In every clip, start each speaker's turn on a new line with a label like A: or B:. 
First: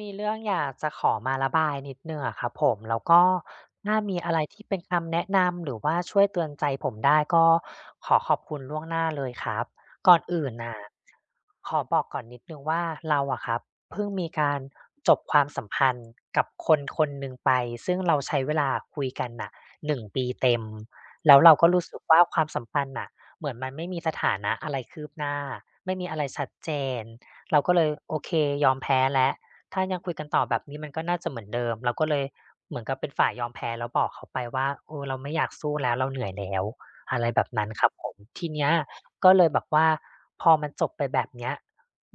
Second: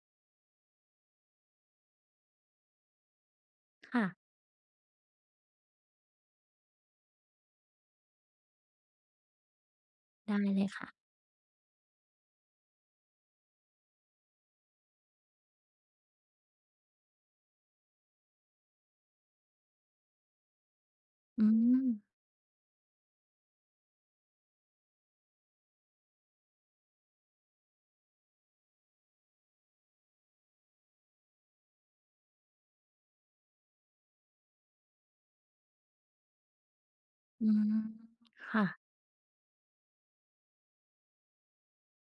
A: มีเรื่องอยากจะขอมาระบายนิดหนึ่งอะครับผมแล้วก็ถ้ามี
B: ค่ะ
A: อะไรที่เป็นคำแนะนำหรือว่าช่วยเตือนใจผมได้ก็ขอขอบคุณล่วงหน้าเลยครับก่อน
B: ได้
A: อื่น
B: เลย
A: น่ะ
B: ค่ะ
A: ขอบอกก่อนนิดนึงว่าเราอะครับเพิ่งมีการจบความสัมพันธ์กับคนคนหนึ่งไปซึ่งเราใช้เวลาคุยกันน่ะ1 ปีเต็มแล้ว
B: อื
A: เราก็
B: ม
A: รู้สึกว่าความสัมพันธ์น่ะเหมือนมันไม่มีสถานะอะไรคืบหน้าไม่มีอะไรชัดเจนเราก็เลยโอเคยอมแพ้แล้วถ้ายังคุยกันต่อแบบนี้มันก็น่าจะเหมือนเดิมเราก็เลยเหมือนกับเป็นฝ่ายยอมแพ้แล้วบอกเขาไปว่าโอ้เราไม่อยากสู้แล้วเราเหนื่อยแล้วอะไรแบ
B: อื
A: บนั้น
B: ม
A: ครับผมที
B: ค่ะ
A: เนี้ย ก็เลยแบบว่าพอมันจบไปแบบเนี้ย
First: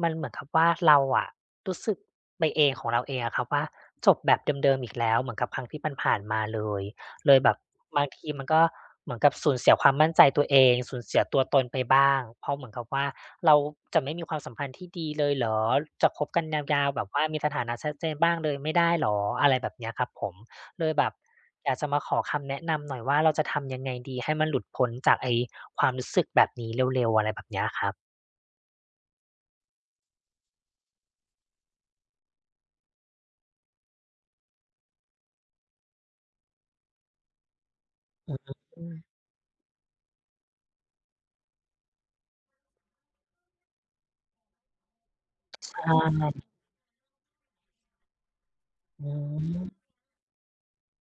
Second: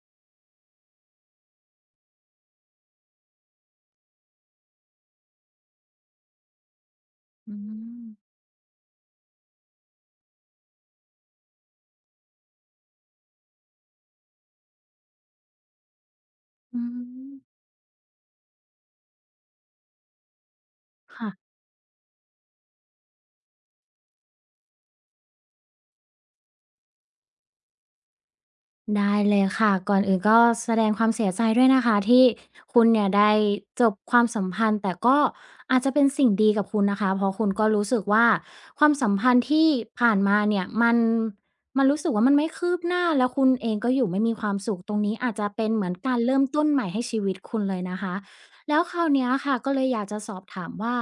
A: มันเหมือนกับว่าเราอะรู้สึกไปเองของเราเองอะครับว่าจบแบบเดิมๆอีกแล้วเหมือนกับครั้งที่ผ่านๆมาเลยเลยแบ
B: อื
A: บ
B: ม
A: บางทีมันก็เหมือนกับสูญเสียความมั่นใจตัวเองสูญเสียตัวตนไปบ้างเพราะเหมือนกับว่าเราจะไม่มีความสัมพันธ์ที่ดีเลยเหรอจะคบกันยา
B: อื
A: วๆแบบว่า
B: ม
A: มีสถานะชัดเจนบ้างเลยไม่ได้เหรออะไรแบบเนี้ยครับผมเลยแบบ
B: ค่ะ
A: อยากจะมาขอคำแนะนำหน่อยว่าเราจะทำยังไงดีให้มันหลุดพ้นจากไอ้ความรู้สึกแบบนี้เร็วๆอะไรแบบเนี้ยครับ
B: ได้เลยค่ะก่อนอื่นก็แสดงความเสียใจด้วยนะคะที่คุณเนี่ยได้จบความสัมพันธ์แต่ก็อาจจะเป็นสิ่งดีกับคุณนะคะเพราะคุณก็รู้สึกว่า
A: อือฮึ
B: ค
A: อื
B: วาม
A: ม
B: สัมพันธ์ที่ผ่านมาเนี่ยมันรู้สึกว่ามันไม่คืบหน้าแล้วคุณเองก็อยู่ไม่มีความสุขตรงนี้อาจจะเป็นเหมือนการ
A: า
B: เริ่มต้นใหม่ให้ชีวิตคุณเลยนะคะแล้วคราว
A: อื
B: เนี้ย
A: ม
B: ค่ะก็เลยอยากจะสอบถามว่า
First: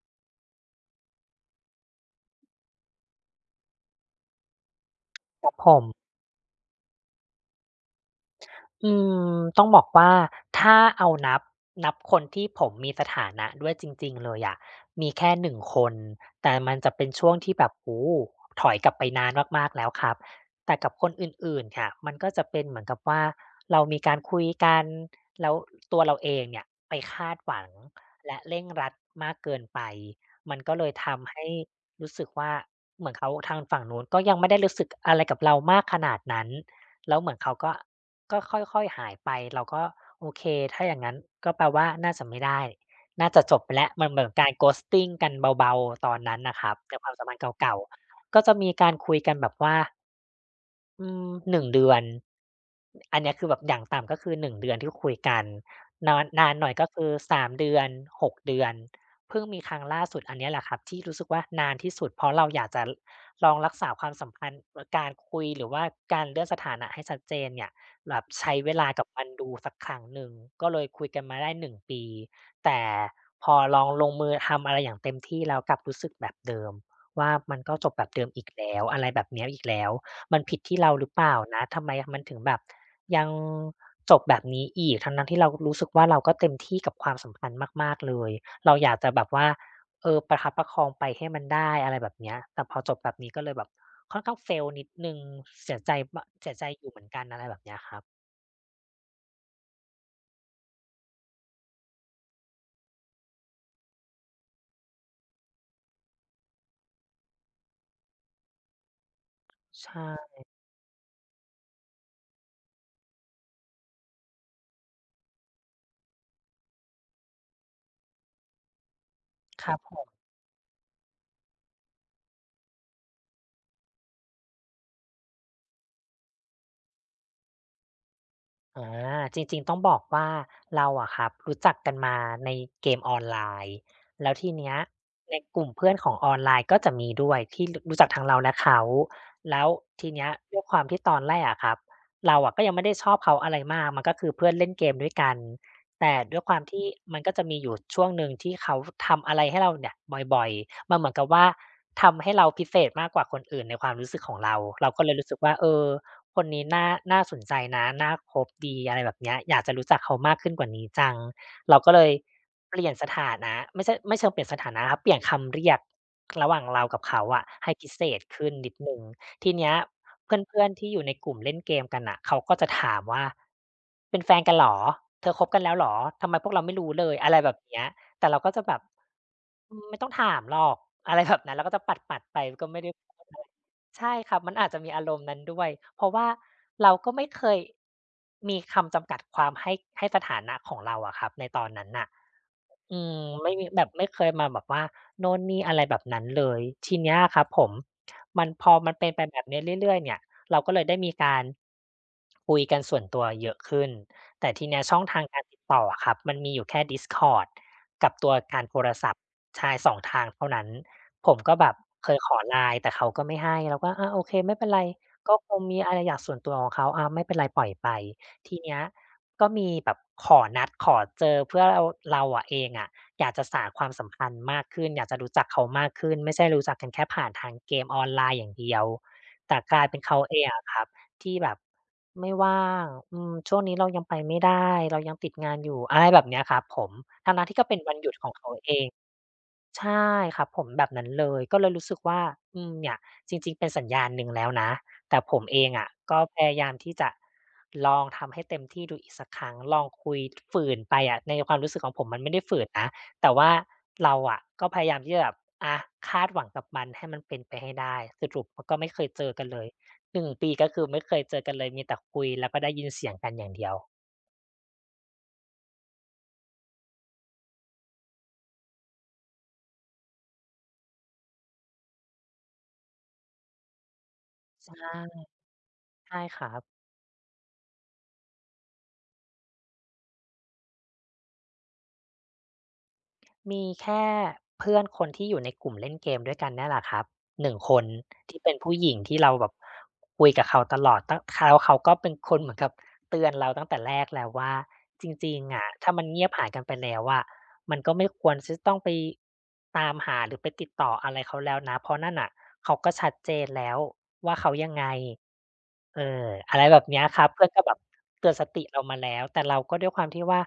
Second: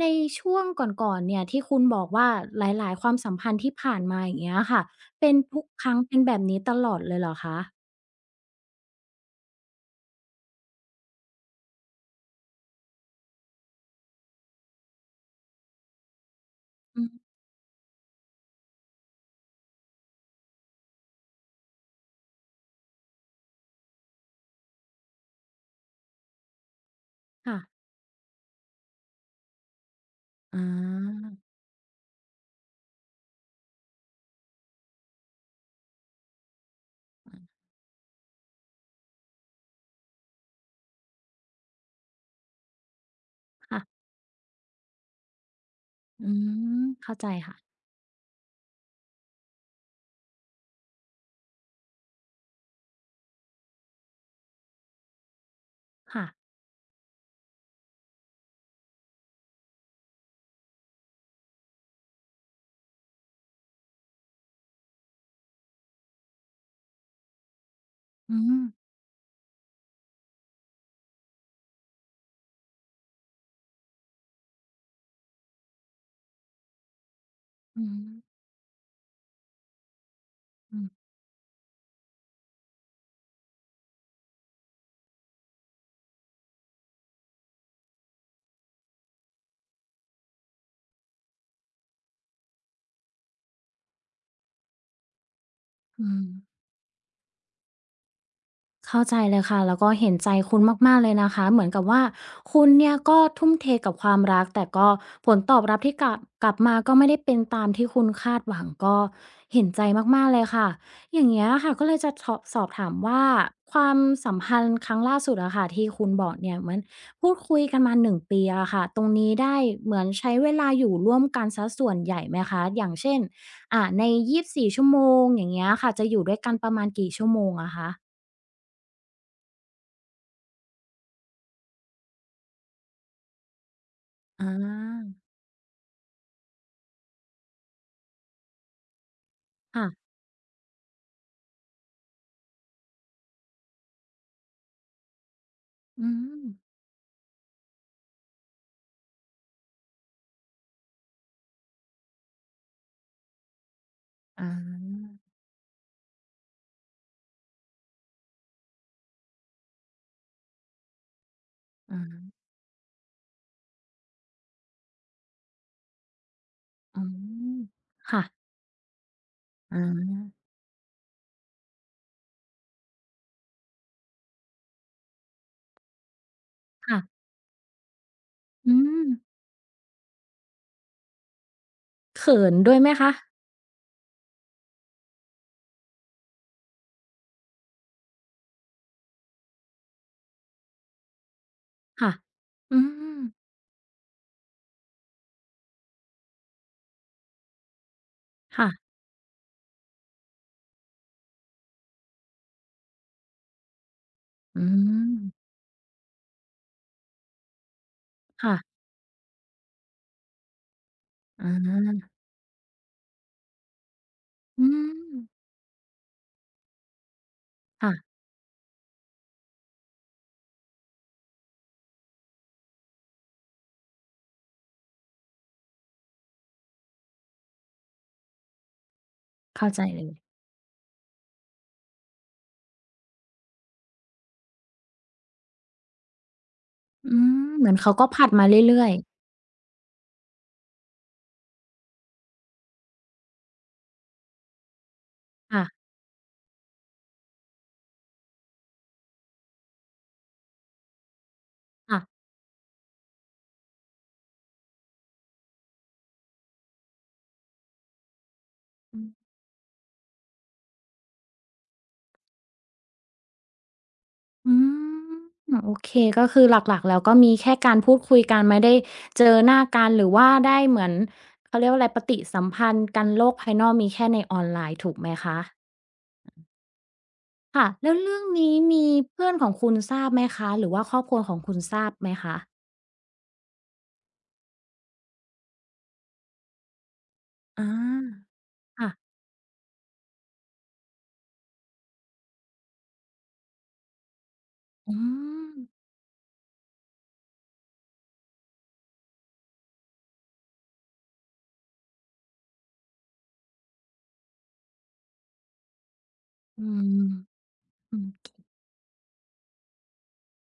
B: ในช่วงก่อนๆเนี่ยที่คุณบอกว่าหลายๆความสัมพันธ์ที่ผ่านมาอย่างเงี้ยค่ะ เป็น
A: ครับ
B: ทุก
A: ผ
B: ค
A: ม
B: รั้งเป็นแบบนี้ตลอดเลยเหรอคะ
A: อืมต้องบอกว่าถ้าเอานับคนที่ผมมีสถานะด้วยจริงๆเลยอะมีแค่1 คนแต่มันจะ
B: อื
A: เป็
B: ม
A: นช่วงที่แบบโอ้โฮถอยกลับไปนานมากๆแล้วครับแต่กับคนอื่นๆค่ะมันก็จะเป็นเหมือนกับว่าเรามีการคุยกันแล้วตัวเราเองเนี่ยไปคาดห
B: ค่ะ
A: วังและเร่งรัดมากเกินไปมั
B: อ
A: นก็เลย
B: า
A: ทำให้รู้สึกว่าเหมือนเขาทางฝั่งนู้นก็ยังไม่ได้รู้สึกอะไรกับเรามากขนาดนั้นแล้วเหมือนเขาก็ ก็ค่อยๆหายไปเราก็โอเคถ้าอย่างงั้นก็แปลว่าน่าจะไม่ได้น่าจะจบไป
B: ค่ะ
A: แล้วมันเหมือนการ ghosting กันเบาๆตอน
B: อื
A: นั้นน่ะครับ
B: ม
A: ในควา
B: เข้า
A: มสั
B: ใจ
A: มพันธ์
B: ค่ะ
A: เก่าๆก็จะมีการคุยกันแบบว่าอืม1เดือน อันเนี้ยคือแบบอย่างต่ำก็คือ1เดือนที่คุยกันนา
B: ค่ะ
A: นนานหน่อยก็คือ3เดือน6เดือนเพิ่งมีครั้งล่าสุดอันเนี้ยแหละครับที่รู้สึกว่านานที่สุดเพราะเราอยากจะลองรักษาความสัมพันธ์การคุยหรือว่าการเลื่อนสถานะให้ชัดเจนเนี่ยแบบ
B: อื
A: ใช้
B: ม
A: เวลากับมันดูสักครั้งหนึ่งก็เลยคุยกันมาได้1ปีแต่พอลองลงมือทำอะไรอย่างเต็มที่แล้วกลับรู้สึกแบบเดิมว่ามันก็จ
B: อื
A: บ
B: ม
A: แบบเดิมอีกแล้วอะไรแบบเนี้ยอีกแล้วมันผิด
B: อื
A: ที่
B: ม
A: เราหรือเปล่านะทำไมมันถึงแบบ ยังจบแบบนี้อีกทั้งๆที่เรารู้สึกว่าเราก็เต็มที่กับความสัมพันธ์มากๆเลยเราอยากจะแบบว่าเออประคับประคองไปให้มันได้อะไรแบบเนี้ยแต่พอจบแบบนี้ก็เลยแบบค่อนข้าง fail นิดหนึ่ง
B: อืม
A: เสียใจอยู่เหมือนกันอะไรแบบเนี้ยครับ
B: เข้าใจเลยค่ะแล้วก็เห็นใจคุณมากๆเลยนะคะเหมือนกับว่าคุณเนี่ยก็ทุ่มเทกับความรักแต่ก็ผลตอบรับที่กลับมาก็ไม่ได้เป็นตามที่คุณคาดหวังก็เห็นใจ
A: ใ
B: มากๆ
A: ช่
B: เลยค่ะอย่างเงี้ยค่ะก็เลยจะถอบสอบถามว่าความสัมพันธ์ครั้งล่าสุดอะค่ะที่คุณบอกเนี่ยเหมือนพูดคุยกันมาหนึ่งปีอะค่ะตรงนี้ได้
A: ครับ
B: เหมือนใช้เวลาอยู่ร่วมกันซสส่วนใหญ่ไหมคะอย่างเช่นใน24 ชั่วโมงอย่างเงี้ยค่ะจะอยู่ด้วยกันประมาณกี่ชั่วโมงอะคะ
A: อาจริงๆต้องบอกว่าเราอะครับรู้จักกันมาในเกมออนไลน์แล้ว
B: อ
A: ทีเนี้ย
B: า
A: ในกลุ่มเพื่อนของออนไลน์ก็จะมีด้วยที่รรู้จักทั้งเราและเขาแล้ว
B: ค่ะ
A: ทีเนี้ยด้วยความที่ตอนแรกอะครับเราอะก็ยังไม่ได้ชอบเขาอะไรมากมันก็คือเพื่อนเล่นเกมด้วยกัน
B: อื
A: แต่
B: ม
A: ด้วยความที่มันก็จะมีอยู่ช่วงหนึ่งที่เขาทำอะไรให้เราเนี่ยบ่อยๆมันเหมือนกับว่าทำให้เราพิเศษมากกว่าคนอื่นในความรู้สึกของ
B: อา
A: เราเราก็เลยรู้สึกว่าเออ คนนี้น่าสนใจนะน่าคบดีอะไรแบบเนี้ยอยากจะรู้จักเขามากขึ้นกว่านี้จังเราก็เลย
B: อา
A: เปลี่ยนสถานะไม่ใช่ไม่เชิงเปลี่ยนสถานะครับเปลี่ยนคำเรียกระหว่างเรา
B: อ๋
A: กับเขาอะ
B: อ
A: ให้พิเศษ
B: ค่ะ
A: ขึ้นนิดหนึ่งทีเนี้ย
B: อา
A: เพื่อนๆที่อยู่ในกลุ่มเล่นเกมกันน่ะเขาก็จะถามว่าเป็นแฟนกันเหรอเธอคบกันแล้วเหรอทำไมพวกเราไม่รู้
B: ค่ะ
A: เลยอะไรแบบเนี้ยแต่เราก็จะแบ
B: อื
A: บ
B: ม
A: อืมไม่ต้องถามหรอกอะไรแบบนั้นเราก็จะปัดๆไป
B: เขิน
A: ก็
B: ด้วย
A: ไม่
B: ไหม
A: ได้พู
B: คะ
A: ดอะไร ใช่ครับมันอาจจะมีอารมณ์นั้นด้วย เพราะว่าเราก็ไม่เคยมีคำจำกัดความให้สถานะของเราอะครับในตอนนั้นน่ะ
B: ค่ะอื
A: อืม
B: ม
A: ไม่มีแบบไม่เคยมาแบบว่าโน่นนี่อะไรแบบนั้นเลยทีเนี้ยครับผมมันพอมัน
B: ค่ะ
A: เป็นไปแบบนี้เรื่อยๆเนี่ยเราก็เลยได้มีการคุยกันส่วนตัวเยอะขึ้นแต่
B: อื
A: ทีเนี้ยช่องทางการ
B: ม
A: ติดต่ออะครับมันมีอยู่แค่ Discord กับตัวการ
B: ค่ะ
A: โทรศัพท์ใช่สองทางเท่านั้นผม
B: อา
A: ก็แบบเคยขอ LINE แต่เขาก็ไม่ให้เราก็อาโอเคไม่
B: อื
A: เป็นไร
B: ม
A: ก็คงมีอะไรอยากส่วนตัวของเขาอาไม่เป็นไรปล่อยไป
B: ค่ะ
A: ทีเนี้ย ก็มีแบบขอนัดขอเจอเพื่อเราเราอะเองอะอยากจะสานความสัมพันธ์มากขึ้นอยากจะรู้จักเขามากขึ้นไม่ใช่รู้จักกันแค่ผ่านทางเกมออนไลน์อย่างเดียวแต่
B: เข้า
A: ก
B: ใจ
A: ลายเป็น
B: เลย
A: เขาเองอะครับที่แบบไม่ว่างอืมช่วงนี้เรายังไปไม่ได้เรายังติดงานอยู่อะไรแบบเนี้ยครับผม
B: อื
A: ทั้ง
B: ม
A: ๆที่
B: เห
A: ก็
B: มือน
A: เป็น
B: เขา
A: วัน
B: ก็
A: หยุด
B: ผลั
A: ข
B: ด
A: อง
B: มา
A: เขาเอ
B: เรื่อ
A: ง
B: ยๆ
A: ใช่ครับผมแบบนั้นเลยก็เลยรู้สึกว่าอืมเนี่ยจริงๆเป็นสัญญาณหนึ่งแล้วนะแต่ผมเอง
B: ค่ะ
A: อะก็พยายามที่จะลองทำให้เต็มที่ดูอีกสักครั้งลองคุยฝืนไปอะในความรู้สึกของ
B: ค่ะ
A: ผมมันไม่ได้ฝืนนะแต่ว่าเราอะก็พยายามที่จะแบบอาคาดหวังกับมันให้มันเป็นไปให้ได้สรุปมันก็ไม่เคยเจอกันเลย1ปีก็คือไม่เคยเจอกันเลยมีแต่คุยแล้วก็ได้ยินเสียงกันอย่างเดียว
B: อืมโอเคก็คือหลักๆแล้วก็มีแค่การพูดคุยกันไม่ได้เจอหน้ากันหรือว่าได้เหมือนเขาเรียกว่าอะไรปฏิสัมพันธ์กันโลกภายนอกมีแค่ในออนไล
A: ใช
B: น์ถูกไหม
A: ่
B: คะ
A: ใช่ครับ
B: ค่ะแล้วเรื่องนี้มีเพื่อนของคุณทราบไหมคะหรือว่าครอบครัวของคุณทราบไหมคะ
A: มีแค่เพื่อนคนที่อยู่ในกลุ่มเล่นเกมด้วยกันเนี่ยแหละครับหนึ่ง
B: อา
A: คนที่เป็นผู้ห
B: ค่ะ
A: ญิงที่เราแบบคุยกับเขาตลอดตั้งแล้วเขาก็เป็นคนเหมือนกับเตือนเราตั้งแต่แรกแล้วว่า
B: อื
A: จริง
B: ม
A: ๆอะถ้ามันเงียบหายกันไปแล้วอะมันก็ไม่ควรที่จะต้องไปตามหาหรือไปติดต่ออะไรเขาแล้วนะเพราะนั่นน่ะเขาก็ชัดเจนแล้วว่าเขายังไงเอออะ
B: อื
A: ไรแบบเนี้
B: ม
A: ยครับเพื่อนก็แบบ
B: อืม
A: เตือนสติเรามาแล้วแต่เราก็ด้วยความที่ว่า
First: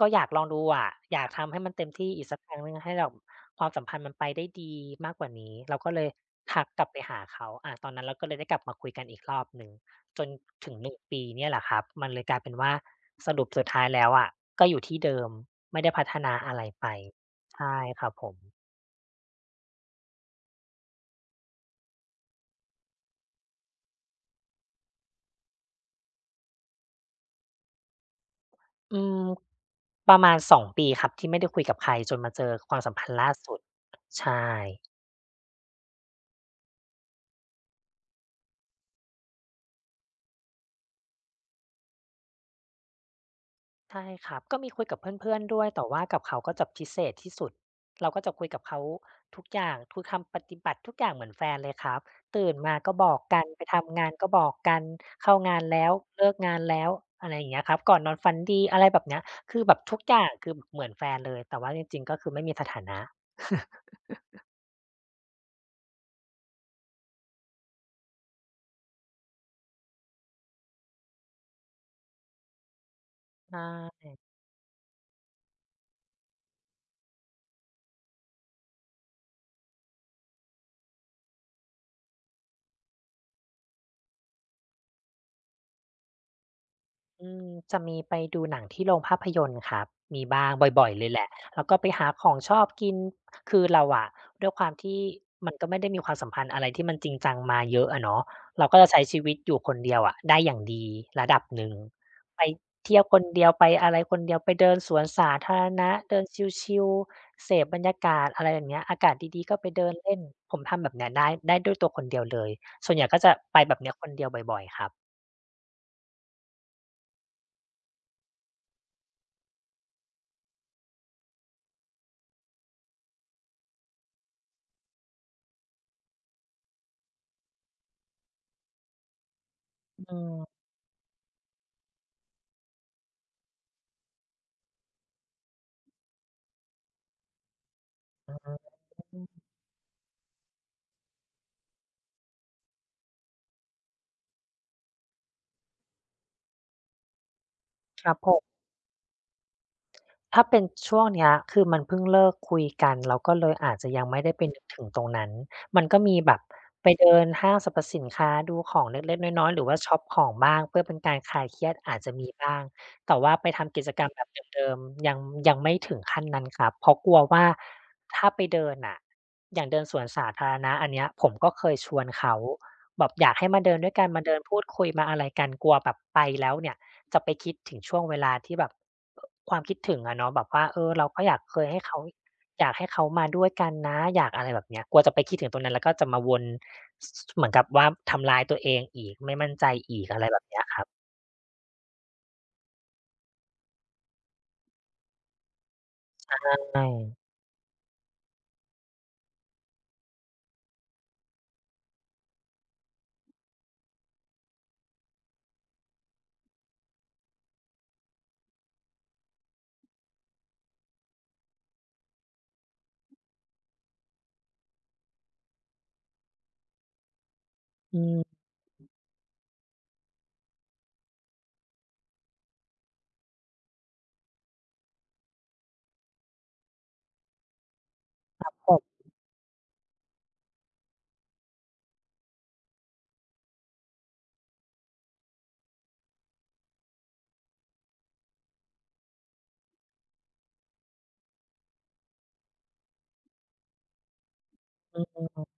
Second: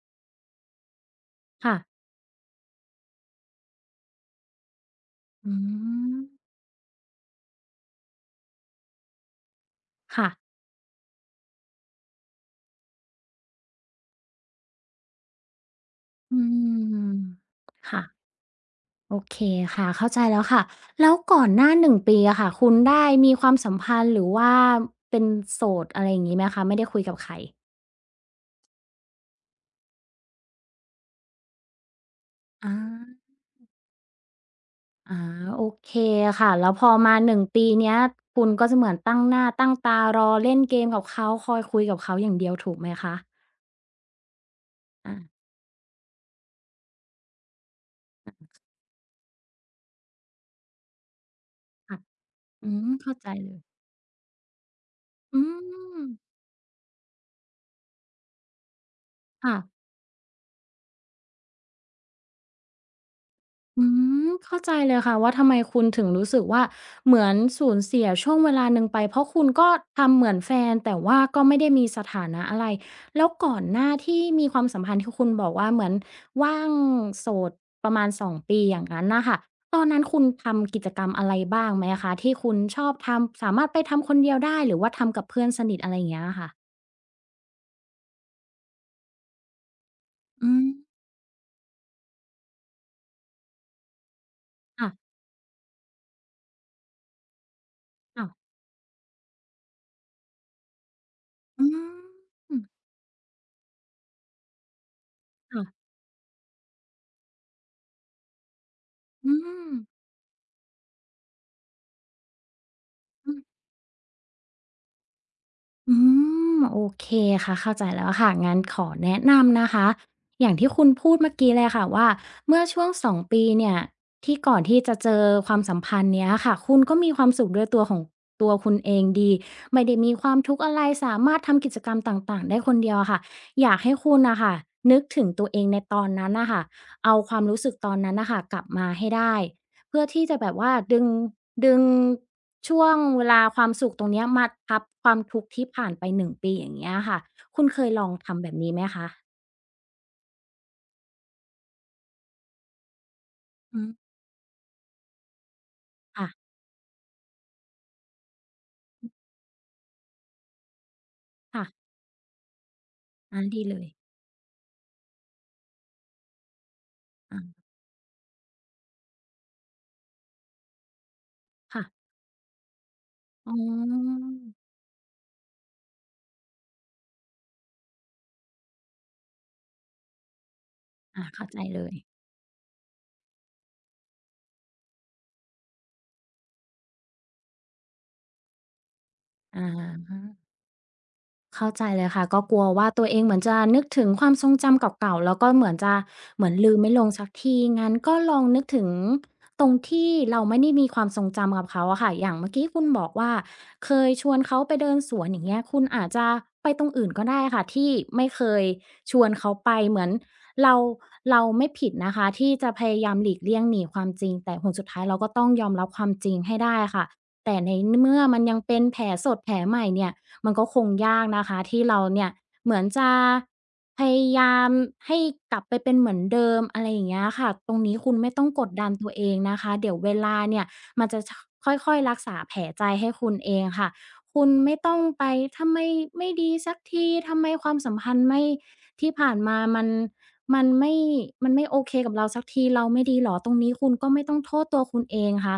A: ก็อยากลองดูอะอยากทำให้มัน
B: ค่ะ
A: เต็มที่อีกสักครั้งหนึ่งให้แบบความสัมพันธ์มันไปได้ดีมากกว่า
B: อื
A: นี้เราก็เลย
B: ม
A: ทักกลับไปหาเขาอาตอนนั้นเราก็เลยได้กลับมาคุยกันอีกรอบหนึ่งจน
B: ค่ะ
A: ถึงหนึ่งปีเนี่ยแหละครับมันเลยกลายเป็นว่าสรุปสุดท้ายแล้วอะก็อยู่ที่เดิมไม่ได้พัฒนา
B: อื
A: อะไรไป
B: ม
A: ใช่
B: ค่ะ
A: ครับผม
B: โอเคค่ะเข้าใจแล้วค่ะแล้วก่อนหน้า1ปีอะค่ะคุณได้มีความสัมพันธ์หรือว่าเป็นโสดอะไรอย่างงี้ไหมคะไม่ได้คุยกับใคร
A: อืมประมาณสองปีครับที่ไม่ได้คุยกับใครจนมาเจอค
B: อา
A: วามสัมพันธ์ล่าสุดใช่
B: อาโอเคค่ะแล้วพอมาหนึ่งปีเนี้ยคุณก็จะเหมือนตั้งหน้าตั้งตารอเล่นเกมกับเขาคอยคุยกับเขาอย่างเดียวถูกไหมคะ
A: ใช่ครับ ก็มีคุยกับเ
B: อา
A: พื่อนๆด้วยแต่ว่ากับเขาก็จะพิเศษที่สุด เราก็จะคุยกับเขาทุกอย่างคือคำปฏิบัติทุกอย่างเหมือนแฟนเลยค
B: ค่ะ
A: รับ ตื่น
B: อื
A: มา
B: ม
A: ก็บ
B: เข้า
A: อก
B: ใจ
A: กัน
B: เลย
A: ไปทำงานก็บอกกัน เข้า
B: อื
A: งานแล้ว
B: ม
A: เลิกงานแล้วอะไรอย่างเงี้ยครับก่อนนอนฝันดีอะไรแบบเนี้ย
B: ค่ะ
A: คือแบบทุกอย่างคือเหมือนแฟนเลยแต่ว่าจริงๆก็คือไม่มีสถานะ
B: อื มเข้าใจเลยค่ะว่าทำไมคุณถึงรู้สึกว่าเหมือนสูญเสียช่วงเวลาหนึ่งไปเพราะคุณก็ทำเหมือนแฟนแต่ว่าก็ไม่ได้มีสถานะอะไรแล้ว
A: ใช
B: ก่อนหน้า
A: ่
B: ที่มีความสัมพันธ์ที่คุณบอกว่าเหมือนว่างโสดประมาณ2ปีอย่างนั้นน่ะค่ะตอนนั้นคุณทำกิจกรรมอะไรบ้างไหมคะที่คุณชอบทำสามารถไปทำคนเดียวได้หรือว่าทำกับเพื่อนสนิทอะไรอย่างเงี้ยอะค่ะ
A: อืมจะมีไปดูหนังที่โรงภาพยนตร์ครับมีบ้า
B: อื
A: ง
B: ม
A: บ่อยๆเลยแหละแล้วก็ไปหาของชอบกินคือเราอะด้วยความ
B: ค่ะ
A: ที่มันก็ไม่ได้มีความสัมพันธ์อะไรที่มันจริงจังมาเยอะอะเนาะ
B: อ่า
A: เราก็จะใช้ชีวิตอยู่คนเดียวอะได้อย่างดีระดับห
B: อื
A: นึ่งไป
B: ม
A: เที่ยวคนเดียวไปอะไรคนเดียวไปเดินสวนสาธาร
B: ค่ะ
A: ณะเดินชิลๆเสพบรรยากาศอะไรแบบเนี้ยอากาศ
B: อื
A: ดีๆก็ไปเดิน
B: ม่
A: เล่นผมทำแบบเนี้ยได้ได้ด้วยตัวคนเดียวเลยส่วนใหญ่ก็
B: อื
A: จะ
B: ม
A: ไปแบบเนี้ยคนเดียวบ่อยๆครับ
B: อืมโอเคค่ะเข้าใจแล้วค่ะงั้นขอแนะนำนะคะอย่างที่คุณพูดเมื่อกี้เลยค่ะว่าเมื่อช่วง2 ปีเนี่ยที่ก่อนที่จะเจอความสัมพันธ์เนี้ยค่ะคุณก็มีความสุขด้วยตัวของตัวคุณเองดีไม่ได้มี
A: อื
B: ความทุกข์
A: ม
B: อะไรสามารถทำกิจกรรมต่างๆได้คนเดียวอะค่ะอยากให้คุณน่ะค่ะนึกถึงตัวเองในตอนนั้นน่ะค่ะเอาความรู้สึกตอนนั้นน่ะ
A: อือ
B: ค่ะ
A: ฮึ
B: กลับมาให้
A: อื
B: ได้
A: ม
B: เพื่อที่จะแบบว่าดึงช่วงเวลาความสุขตรงเนี้ยมาทับความทุกข์ที่ผ่านไป1ปีอย่างเงี้ยค่ะคุณเคยล
A: ค
B: อง
A: รับผ
B: ทำแบ
A: ม
B: บนี้ไหมคะ
A: ถ้าเป็นช่วงเนี้ยคือมันเพิ่งเลิกคุยกันเราก็เลยอาจ
B: อื
A: จะ
B: ม
A: ยังไม่ได้ไปนึกถึงตรงนั้น มันก็มีแบบ
B: ค่ะ
A: ไปเดินห้างสรรพสินค้าดูของเล็กๆน้อยๆหรือว่าช็อปของบ้างเพื่อเป็นการคลายเค
B: ค่ะ
A: รียดอาจจะมีบ้างแต่ว่า
B: อา
A: ไป
B: ดีเล
A: ทำกิ
B: ย
A: จกรรมแบบเดิมๆยังไม่ถึงขั้นนั้นครับเพราะกลัวว่า
B: อา
A: ถ้าไปเดินน่ะอย่างเดินสวนสาธารณะอันเนี้ยผมก็เคย
B: ค่ะ
A: ชวนเขา แบบอยากให้
B: อ๋
A: มาเดินด้วยกัน
B: อ
A: มาเดินพูดคุยมาอะไรกันกลัวแบบไปแล้วเนี่ยจะไปคิดถึงช่วงเวลาที่แบบความคิดถึงอะเนาะแบบว่าเออเราก็
B: อา
A: อยาก
B: เข้าใจ
A: เคย
B: เล
A: ให้
B: ย
A: เขาอยากให้เขามาด้วยกันนะอยากอะไรแบบเนี้ยกลัวจะไปคิดถึงตรงนั้นแล้วก็จะมาวนสเหมือนกับว่าทำร้ายตัวเองอีกไม่มั่น
B: อ
A: ใจอีกอะไรแบ
B: า
A: บเนี้ยครับ
B: เข้าใจเลยค่ะก็กลัวว่าตัวเองเหมือนจะนึกถึงความทรงจำเก่าๆแล้วก็เหมือนจะเหมือนลืม
A: ใช่
B: ไม่ลงสักทีงั้นก็ลองนึกถึงตรงที่เราไม่ได้มีความทรงจำกับเขาอะค่ะอย่างเมื่อกี้คุณบอกว่าเคยชวนเขาไปเดินสวนอย่างเงี้ยคุณอาจจะไปตรงอื่นก็ได้ค่ะที่ไม่เคยชวนเขาไปเหมือนเราเราไม่ผิดนะคะที่จะพยายามหลีกเลี่ยงหนีความจริงแต่ผลสุดท้ายเราก็ต้องยอมรับความจริงให้ได้ค่ะแต่ใน
A: อื
B: เมื่อ
A: ม
B: มันยังเป็นแผลสดแผลใหม่เนี่ย มันก็คงยากนะคะที่เราเนี่ยเหมือนจะพยายามให้กลับไปเป็นเหมือนเดิมอะไรอย่างเงี้ยค่ะตรงนี้คุณไม่ต้องก
A: ผ
B: ดดัน
A: ม
B: ตัวเองนะคะเดี๋ยวเวลาเนี่ยมันจะชค่อยๆรักษาแผลใจให้คุณเองค่ะคุณไม่ต้องไปทำไมไม่ดีสักทีทำไมความสัมพันธ์ไม่ที่ผ่านมามันไม่มันไม่โอเคกับเราสักทีเราไม่ดีเหรอตรงนี้คุณก็ไม่ต้องโทษตัวคุณเอ
A: อื
B: งค่ะ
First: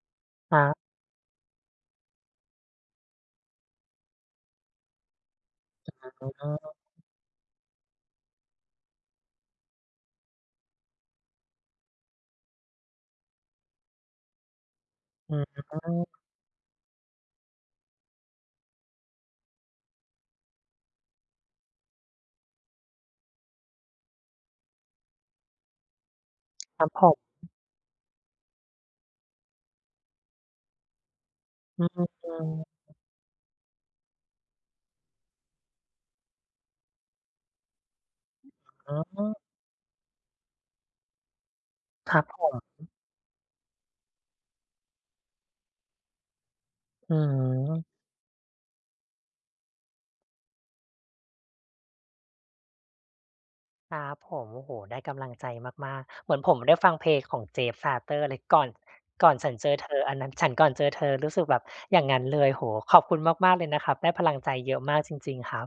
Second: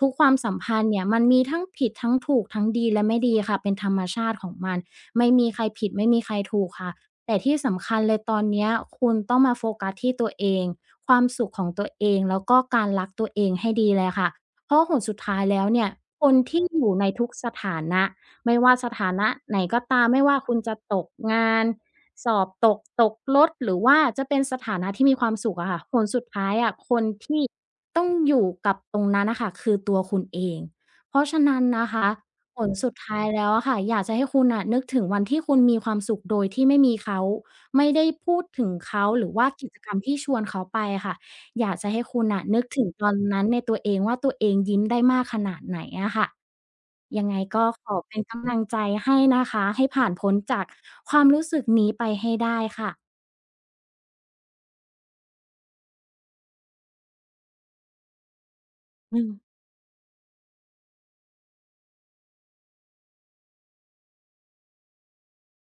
B: ทุกค
A: ค
B: วาม
A: ณ
B: สั
A: ค
B: ม
A: รั
B: พันธ์
A: บ
B: เนี่ยมันมีทั้งผิดทั้งถูกทั้งดีและไม่ดีค่ะเป็นธรรมชาติของมันไม่มีใครผิดไม่มี
A: อ
B: ใคร
A: ื
B: ถูก
A: ม
B: ค่ะแต่ที่สำคัญเลยตอนเนี้ยคุณต้องมาโฟกัสที่ตัวเองความสุขของตัวเองแล้วก็การรักตัวเองให้ดีเลยค่ะเพราะผลสุดท้ายแล้วเนี่ยคนที่อยู่ในทุกสถานะไม่ว่าสถานะไหนก็ตามไม่ว่าคุณจะตกงาน สอบตกตกรถหรือว่าจะเป็นสถานะที่มีความสุขอะค่ะผลสุดท้ายอะ
A: ครั
B: ค
A: บผ
B: น
A: ม
B: ที่ต้องอยู่กับตรงนั้นน่ะค่ะคือตัวคุณเองเพราะฉะนั้น
A: อื
B: นะ
A: ม
B: คะ
A: อ
B: ผลสุดท้ายแล้วอะค่ะอยากจะให้คุณน่ะนึกถึงวันที่คุณมีความสุขโดยที่ไม่มีเขาไม่ได้พูดถึง
A: ือ
B: เขาห
A: ฮึ
B: รือว่ากิจกรรมที่ชวนเขาไปอะค่ะอยากจะให้
A: ครั
B: คุ
A: บ
B: ณ
A: ผ
B: น่ะนึก
A: ม
B: ถึงตอนนั้นในตัวเองว่าตัวเองยิ้มได้มากขนาดไหนอะค่ะ
A: อื
B: ยังไงก็ขอ
A: ม
B: เป็นกำลังใจให้นะคะให้ผ่านพ้นจากความรู้สึกนี้ไปให้ได้ค่ะ
A: ครับผมโอ้โฮได้กำลังใจมากๆเหมือนผมได้ฟังเพลงของ Jeff Sarter เลย
B: อืม
A: ก่อนฉันเจอเธออันนั้นฉันก่อนเจอเธอรู้สึกแบบอย่างงั้นเลยโอ้โฮขอบคุณมากๆเลยนะครับได้พลังใจเยอะมากจริงๆครับ